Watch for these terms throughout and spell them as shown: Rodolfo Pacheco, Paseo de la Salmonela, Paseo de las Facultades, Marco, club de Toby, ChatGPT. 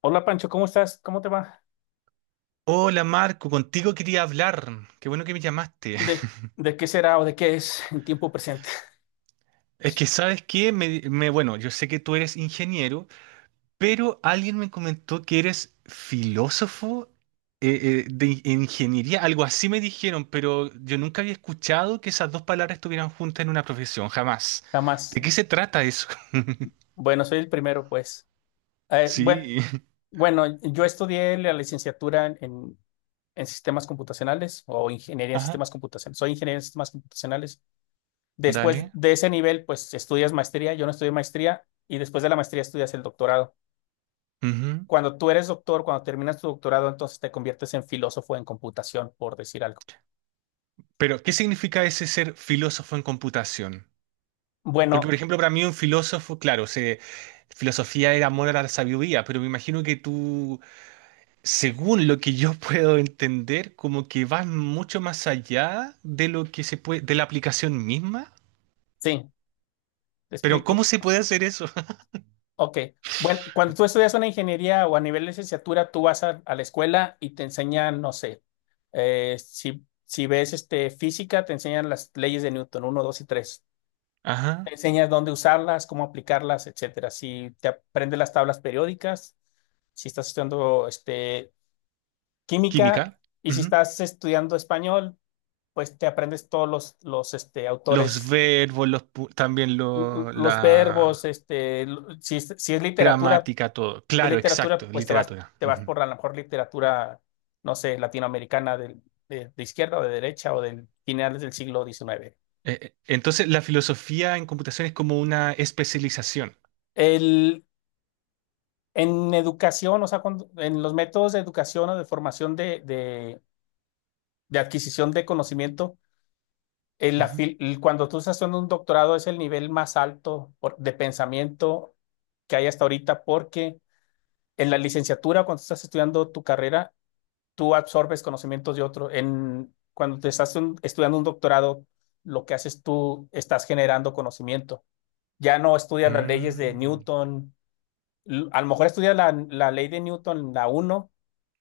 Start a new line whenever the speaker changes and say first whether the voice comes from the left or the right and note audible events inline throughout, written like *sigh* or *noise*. left: Hola Pancho, ¿cómo estás? ¿Cómo te va?
right: Hola Marco, contigo quería hablar. Qué bueno que me llamaste.
left: ¿De,
right: *laughs*
left: de qué será o de qué es en tiempo presente?
right: Es que
left: *laughs*
right: sabes qué, bueno, yo sé que tú eres ingeniero, pero alguien me comentó que eres filósofo de ingeniería, algo así me dijeron, pero yo nunca había escuchado que esas dos palabras estuvieran juntas en una profesión, jamás.
left: Jamás.
right: ¿De qué se trata eso? *laughs*
left: Bueno, soy el primero, pues. Eh, bue-
right: Sí.
left: bueno, yo estudié la licenciatura en sistemas computacionales o ingeniería
right: *laughs*
left: en
right: Ajá,
left: sistemas computacionales. Soy ingeniero en sistemas computacionales. Después
right: dale.
left: de ese nivel, pues estudias maestría. Yo no estudié maestría y después de la maestría estudias el doctorado.
right: Ujú.
left: Cuando tú eres doctor, cuando terminas tu doctorado, entonces te conviertes en filósofo en computación, por decir algo.
right: Pero ¿qué significa ese ser filósofo en computación? Porque, por
left: Bueno,
right: ejemplo, para mí un filósofo, claro, se, filosofía era amor a la sabiduría, pero me imagino que tú, según lo que yo *laughs* puedo entender, como que vas mucho más allá de lo que se puede, de la aplicación misma.
left: sí, te
right: Pero ¿cómo
left: explico.
right: se puede hacer eso? *laughs*
left: Ok. Bueno, cuando tú estudias una ingeniería o a nivel de licenciatura, tú vas a la escuela y te enseñan, no sé, si ves este, física, te enseñan las leyes de Newton, uno, 2 y tres.
right: Ajá.
left: Te enseñas dónde usarlas, cómo aplicarlas, etcétera. Si te aprendes las tablas periódicas, si estás estudiando este, química,
right: Química.
left: y si
right: Ujú.
left: estás estudiando español, pues te aprendes todos los este,
right: Los
left: autores,
right: verbos, también
left: l- l- los verbos,
right: la
left: si es literatura
right: gramática, todo.
left: de
right: Claro,
left: literatura,
right: exacto,
left: pues
right: literatura.
left: te vas
right: Ujú.
left: por a lo mejor literatura, no sé, latinoamericana de izquierda o de derecha o del finales del siglo XIX.
right: Entonces, la filosofía en computación es como una especialización.
left: El, en educación, o sea, en los métodos de educación o de formación de adquisición de conocimiento, el, la
right: Ujú.
left: fil- el- cuando tú estás haciendo un doctorado es el nivel más alto de pensamiento que hay hasta ahorita, porque en la licenciatura, cuando estás estudiando tu carrera, tú absorbes conocimientos de otro. Cuando te estás estudiando un doctorado, lo que haces tú, estás generando conocimiento. Ya no estudias las leyes de
right: Mm.
left: Newton. A lo mejor estudias la ley de Newton, la uno,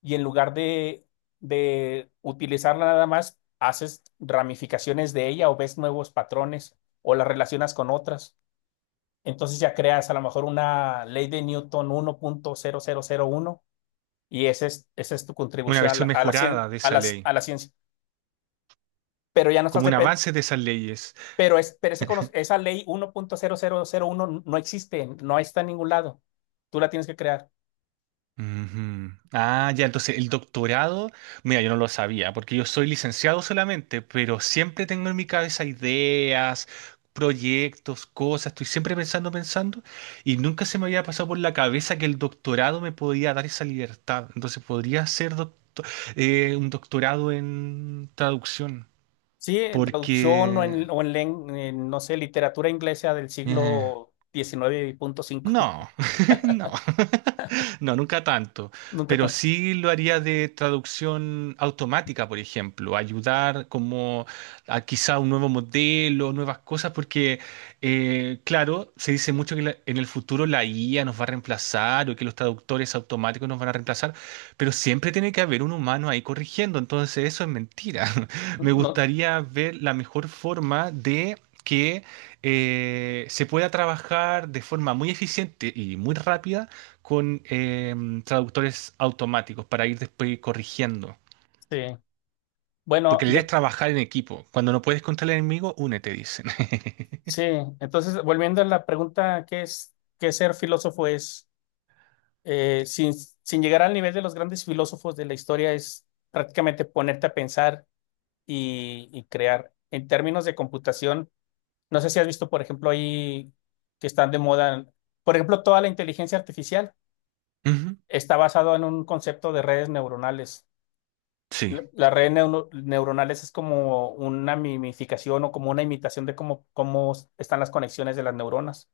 left: y en lugar de utilizarla nada más, haces ramificaciones de ella o ves nuevos patrones o las relacionas con otras. Entonces ya creas a lo mejor una ley de Newton 1,0001, y esa es tu
right: Una
left: contribución
right: versión
left: a la, cien-
right: mejorada de
left: a
right: esa
left: las-
right: ley,
left: a la ciencia. Pero ya no estás
right: como un
left: depen-
right: avance de esas leyes.
left: Pero, es, pero ese cono- esa ley 1,0001 no existe, no está en ningún lado. Tú la tienes que crear.
right: Ujú. Ah, ya, entonces el doctorado, mira, yo no lo sabía, porque yo soy licenciado solamente, pero siempre tengo en mi cabeza ideas, proyectos, cosas, estoy siempre pensando, pensando, y nunca se me había pasado por la cabeza que el doctorado me podía dar esa libertad. Entonces podría hacer un doctorado en traducción,
left: Sí, en traducción o
right: porque...
left: en, no sé, literatura inglesa del
right: eh,
left: siglo diecinueve punto cinco.
right: no,
left: *laughs*
right: *laughs* no, *laughs* no, nunca tanto,
left: Nunca
right: pero
left: tan.
right: sí lo haría de traducción automática, por ejemplo, ayudar como a quizá un nuevo modelo, nuevas cosas, porque claro, se dice mucho que en el futuro la IA nos va a reemplazar o que los traductores automáticos nos van a reemplazar, pero siempre tiene que haber un humano ahí corrigiendo, entonces eso es mentira. *laughs* Me
left: No,
right: gustaría ver la mejor forma de que se pueda trabajar de forma muy eficiente y muy rápida con traductores automáticos para ir después corrigiendo.
left: sí. Bueno,
right: Porque la idea es trabajar en equipo. Cuando no puedes contra el enemigo, únete, dicen. *laughs*
left: sí. Entonces, volviendo a la pregunta, ¿qué ser filósofo es? Sin llegar al nivel de los grandes filósofos de la historia, es prácticamente ponerte a pensar y crear. En términos de computación, no sé si has visto, por ejemplo, ahí que están de moda, por ejemplo, toda la inteligencia artificial
right: Ujú.
left: está basado en un concepto de redes neuronales.
right: Sí.
left: Las redes neuronales es como una mimificación o como una imitación de cómo están las conexiones de las neuronas.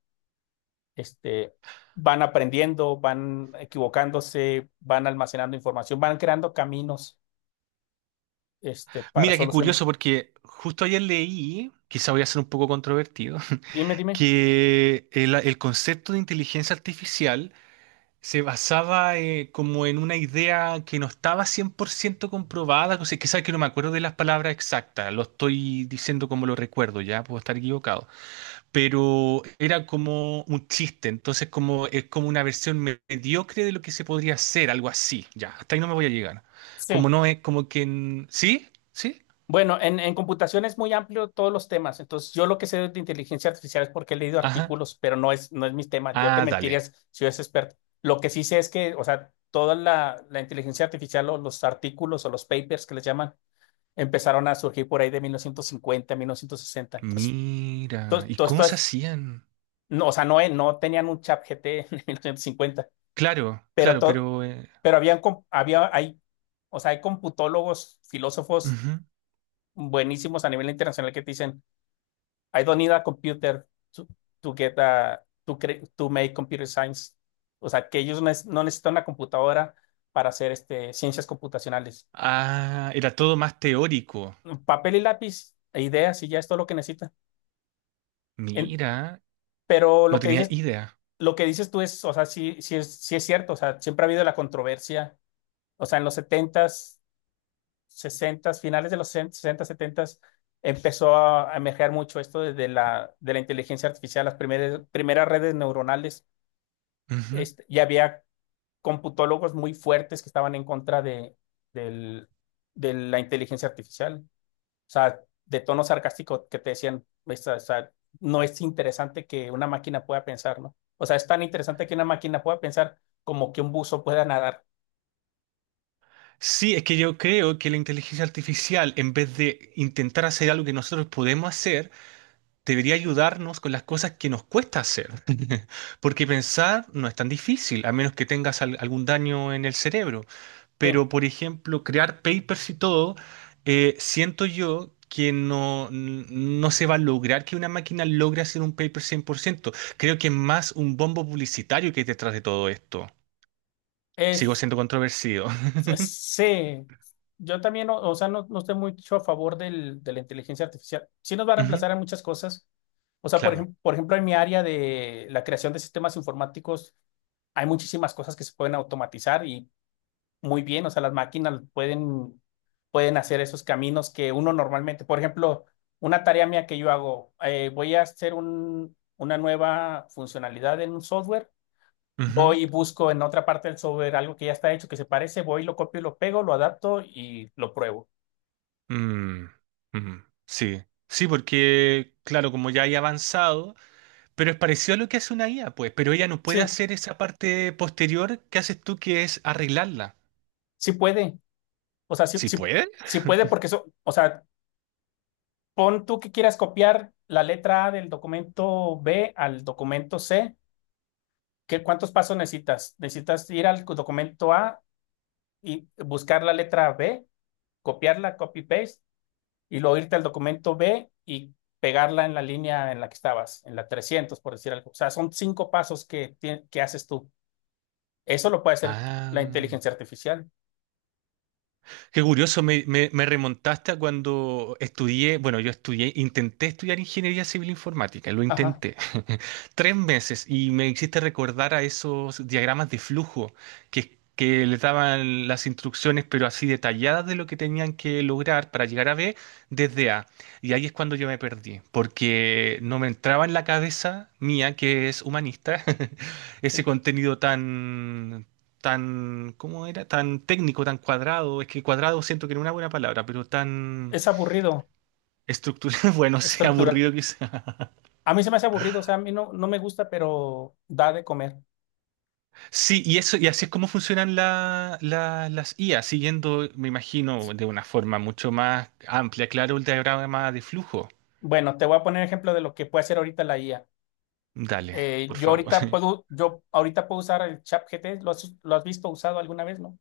left: Este, van aprendiendo, van equivocándose, van almacenando información, van creando caminos, para
right: Mira, qué curioso
left: soluciones.
right: porque justo ayer leí, quizá voy a ser un poco controvertido,
left: Dime,
right: *laughs*
left: dime.
right: que el concepto de inteligencia artificial se basaba como en una idea que no estaba 100% comprobada, o sea, quizás que no me acuerdo de las palabras exactas, lo estoy diciendo como lo recuerdo, ya puedo estar equivocado, pero era como un chiste, entonces como es como una versión mediocre de lo que se podría hacer, algo así, ya, hasta ahí no me voy a llegar.
left: Sí.
right: Como no es como que, ¿sí? ¿Sí?
left: Bueno, en computación es muy amplio todos los temas. Entonces, yo lo que sé de inteligencia artificial es porque he leído
right: Ajá.
left: artículos, pero no es mis temas. Yo te
right: Ah, dale.
left: mentirías si yo es experto. Lo que sí sé es que, o sea, toda la inteligencia artificial o los artículos o los papers que les llaman empezaron a surgir por ahí de 1950, 1960. Entonces,
right: Mira,
left: todo,
right: ¿y
left: todo
right: cómo
left: esto
right: se
left: es,
right: hacían?
left: no, o sea, no, no tenían un chat GT en *laughs* 1950,
right: Claro,
left: pero
right: claro,
left: todo,
right: pero
left: pero habían, com- había, hay, o sea, hay computólogos, filósofos
right: ujú.
left: buenísimos a nivel internacional que te dicen, "I don't need a computer to, to get a, to make computer science." O sea, que ellos no necesitan una computadora para hacer ciencias computacionales.
right: Ah, era todo más teórico.
left: Papel y lápiz e ideas y ya es todo lo que necesitan. En-
right: Mira,
left: pero
right: no
left: lo que
right: tenía
left: dices,
right: idea.
left: lo que dices tú es, o sea, sí, sí es cierto. O sea, siempre ha habido la controversia. O sea, en los setentas, sesentas, finales de los 60 setentas empezó a emerger mucho esto de la inteligencia artificial, las primeras redes neuronales.
right: Ujú.
left: Ya había computólogos muy fuertes que estaban en contra del- de la inteligencia artificial. O sea, de tono sarcástico que te decían, "Pues, o sea, no es interesante que una máquina pueda pensar, ¿no? O sea, es tan interesante que una máquina pueda pensar como que un buzo pueda nadar."
right: Sí, es que yo creo que la inteligencia artificial, en vez de intentar hacer algo que nosotros podemos hacer, debería ayudarnos con las cosas que nos cuesta hacer. *laughs* Porque pensar no es tan difícil, a menos que tengas algún daño en el cerebro.
left: Sí,
right: Pero, por ejemplo, crear papers y todo, siento yo que no, no se va a lograr que una máquina logre hacer un paper 100%. Creo que es más un bombo publicitario que hay detrás de todo esto. Sigo
left: es,
right: siendo controversido. *laughs*
left: sí. Yo también, o sea, no, no estoy mucho a favor de la inteligencia artificial. Sí nos va a
right: Ujú,
left: reemplazar en muchas cosas. O sea, por
right: claro.
left: ejemplo, por ejemplo, en mi área de la creación de sistemas informáticos, hay muchísimas cosas que se pueden automatizar y muy bien, o sea, las máquinas pueden hacer esos caminos que uno normalmente. Por ejemplo, una tarea mía que yo hago, voy a hacer una nueva funcionalidad en un software,
right: Ujú.
left: voy y busco en otra parte del software algo que ya está hecho, que se parece, voy, lo copio y lo pego, lo adapto y lo pruebo.
right: Mm, mm, sí. Sí, porque, claro, como ya hay avanzado, pero es parecido a lo que hace una IA, pues, pero ella no puede
left: Sí,
right: hacer esa parte posterior que haces tú, que es arreglarla.
left: sí puede, o sea, sí,
right: ¿Sí
left: sí,
right: puede?
left: sí puede porque eso, o sea, pon tú que quieras copiar la letra A del documento B al documento C. ¿Cuántos pasos necesitas? Necesitas ir al documento A y buscar la letra B, copiarla, copy paste, y luego irte al documento B y pegarla en la línea en la que estabas, en la 300, por decir algo. O sea, son cinco pasos que haces tú. Eso lo puede hacer
right: Ah,
left: la inteligencia artificial.
right: qué curioso, me remontaste a cuando estudié, bueno, yo estudié, intenté estudiar ingeniería civil informática, lo
left: Ajá,
right: intenté. 3 meses y me hiciste recordar a esos diagramas de flujo que le daban las instrucciones, pero así detalladas de lo que tenían que lograr para llegar a B desde A. Y ahí es cuando yo me perdí, porque no me entraba en la cabeza mía, que es humanista, *laughs* ese
left: sí.
right: contenido tan, tan, ¿cómo era? Tan técnico, tan cuadrado. Es que cuadrado siento que no es una buena palabra, pero tan
left: Es aburrido,
right: estructurado, *laughs* bueno, sea
left: estructura.
right: aburrido.
left: A mí se me hace aburrido, o sea, a mí no, no me gusta, pero da de comer.
right: Sí, y eso, y así es como funcionan las IA, siguiendo, me
left: Sí.
right: imagino, de una forma mucho más amplia, claro, el diagrama de flujo.
left: Bueno, te voy a poner ejemplo de lo que puede hacer ahorita la IA.
right: Dale,
left: Eh,
right: por
left: yo
right: favor.
left: ahorita
right: *laughs*
left: puedo, yo ahorita puedo, usar el ChatGPT. ¿Lo has visto usado alguna vez, no?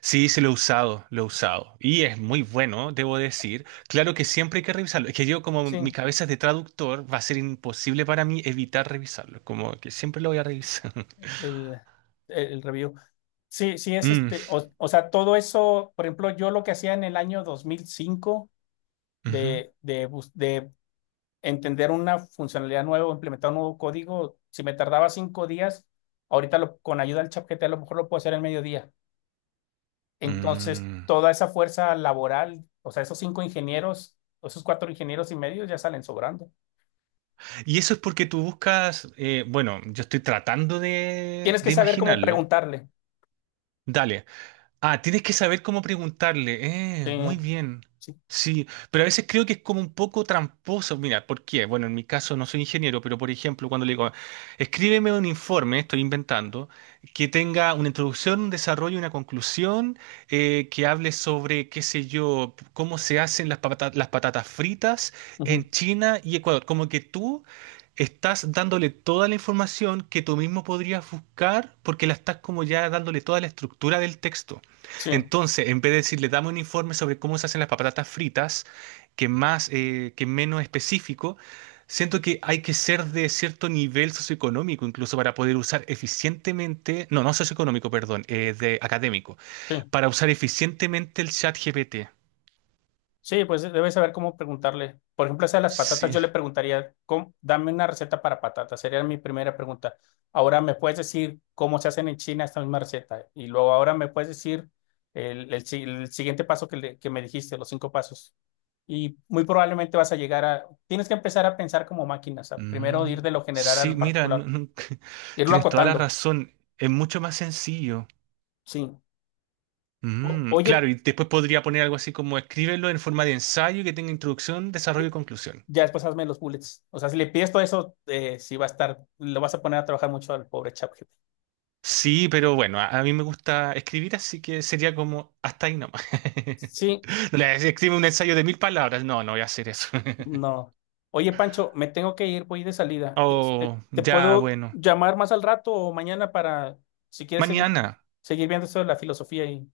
right: Sí, sí, lo he usado, lo he usado. Y es muy bueno, debo decir. Claro que siempre hay que revisarlo. Es que yo, como
left: Sí,
right: mi cabeza es de traductor, va a ser imposible para mí evitar revisarlo. Como que siempre lo voy a revisar. *laughs*
left: el, el review. Sí, sí,
right: Mm,
left: o sea, todo eso, por ejemplo, yo lo que hacía en el año 2005
right: ujú,
left: de entender una funcionalidad nueva, o implementar un nuevo código, si me tardaba 5 días, ahorita con ayuda del ChatGPT a lo mejor lo puedo hacer en mediodía. Entonces,
right: mm.
left: toda esa fuerza laboral, o sea, esos cinco ingenieros, esos cuatro ingenieros y medio ya salen sobrando.
right: Y eso es porque tú buscas, bueno, yo estoy tratando de,
left: Tienes que
right: de
left: saber cómo
right: imaginarlo.
left: preguntarle.
right: Dale. Ah, tienes que saber cómo preguntarle. Eh,
left: Sí,
right: muy bien.
left: sí,
right: Sí, pero a veces creo que es como un poco tramposo. Mira, ¿por qué? Bueno, en mi caso no soy ingeniero, pero por ejemplo, cuando le digo, escríbeme un informe, estoy inventando, que tenga una introducción, un desarrollo y una conclusión, que hable sobre, qué sé yo, cómo se hacen las las patatas fritas
left: ujú,
right: en China y Ecuador. Como que tú estás dándole toda la información que tú mismo podrías buscar porque la estás como ya dándole toda la estructura del texto.
left: sí,
right: Entonces, en vez de decirle, dame un informe sobre cómo se hacen las patatas fritas, que más, que menos específico, siento que hay que ser de cierto nivel socioeconómico, incluso para poder usar eficientemente, no, no socioeconómico, perdón, de académico,
left: sí.
right: para usar eficientemente el chat GPT.
left: Sí, pues debes saber cómo preguntarle. Por ejemplo, esa de las patatas,
right: Sí.
left: yo le preguntaría, dame una receta para patatas. Sería mi primera pregunta. Ahora, ¿me puedes decir cómo se hacen en China esta misma receta? Y luego, ahora, ¿me puedes decir el si- el siguiente paso que me dijiste, los cinco pasos? Y muy probablemente vas a llegar a... Tienes que empezar a pensar como máquinas. Primero
right: Mm,
left: ir de lo general a
right: sí,
left: lo
right: mira,
left: particular.
right: *laughs*
left: Irlo
right: tienes toda la
left: acotando.
right: razón. Es mucho más sencillo.
left: Sí. O-
right: Mm,
left: oye.
right: claro, y después podría poner algo así como escríbelo en forma de ensayo que tenga introducción, desarrollo y conclusión.
left: Ya después hazme los bullets. O sea, si le pides todo eso, sí va a estar, lo vas a poner a trabajar mucho al pobre ChatGPT.
right: Sí, pero bueno, a mí me gusta escribir, así que sería como hasta ahí nomás. *laughs*
left: Sí,
right: No le voy a decir, escribe un ensayo de 1.000 palabras. No, no voy a hacer eso. *laughs*
left: no. Oye, Pancho, me tengo que ir, voy de salida.
right: Oh,
left: ¿Te
right: ya,
left: puedo
right: bueno.
left: llamar más al rato o mañana para, si quieres seguir,
right: Mañana.
left: seguir viendo esto de la filosofía y...?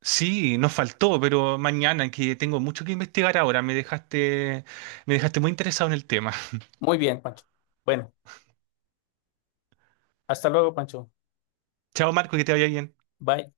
right: Sí, nos faltó, pero mañana que tengo mucho que investigar ahora. Me dejaste muy interesado en el tema.
left: Muy bien, Pancho. Bueno, hasta luego, Pancho.
right: *laughs* Chao, Marco, que te vaya bien.
left: Bye.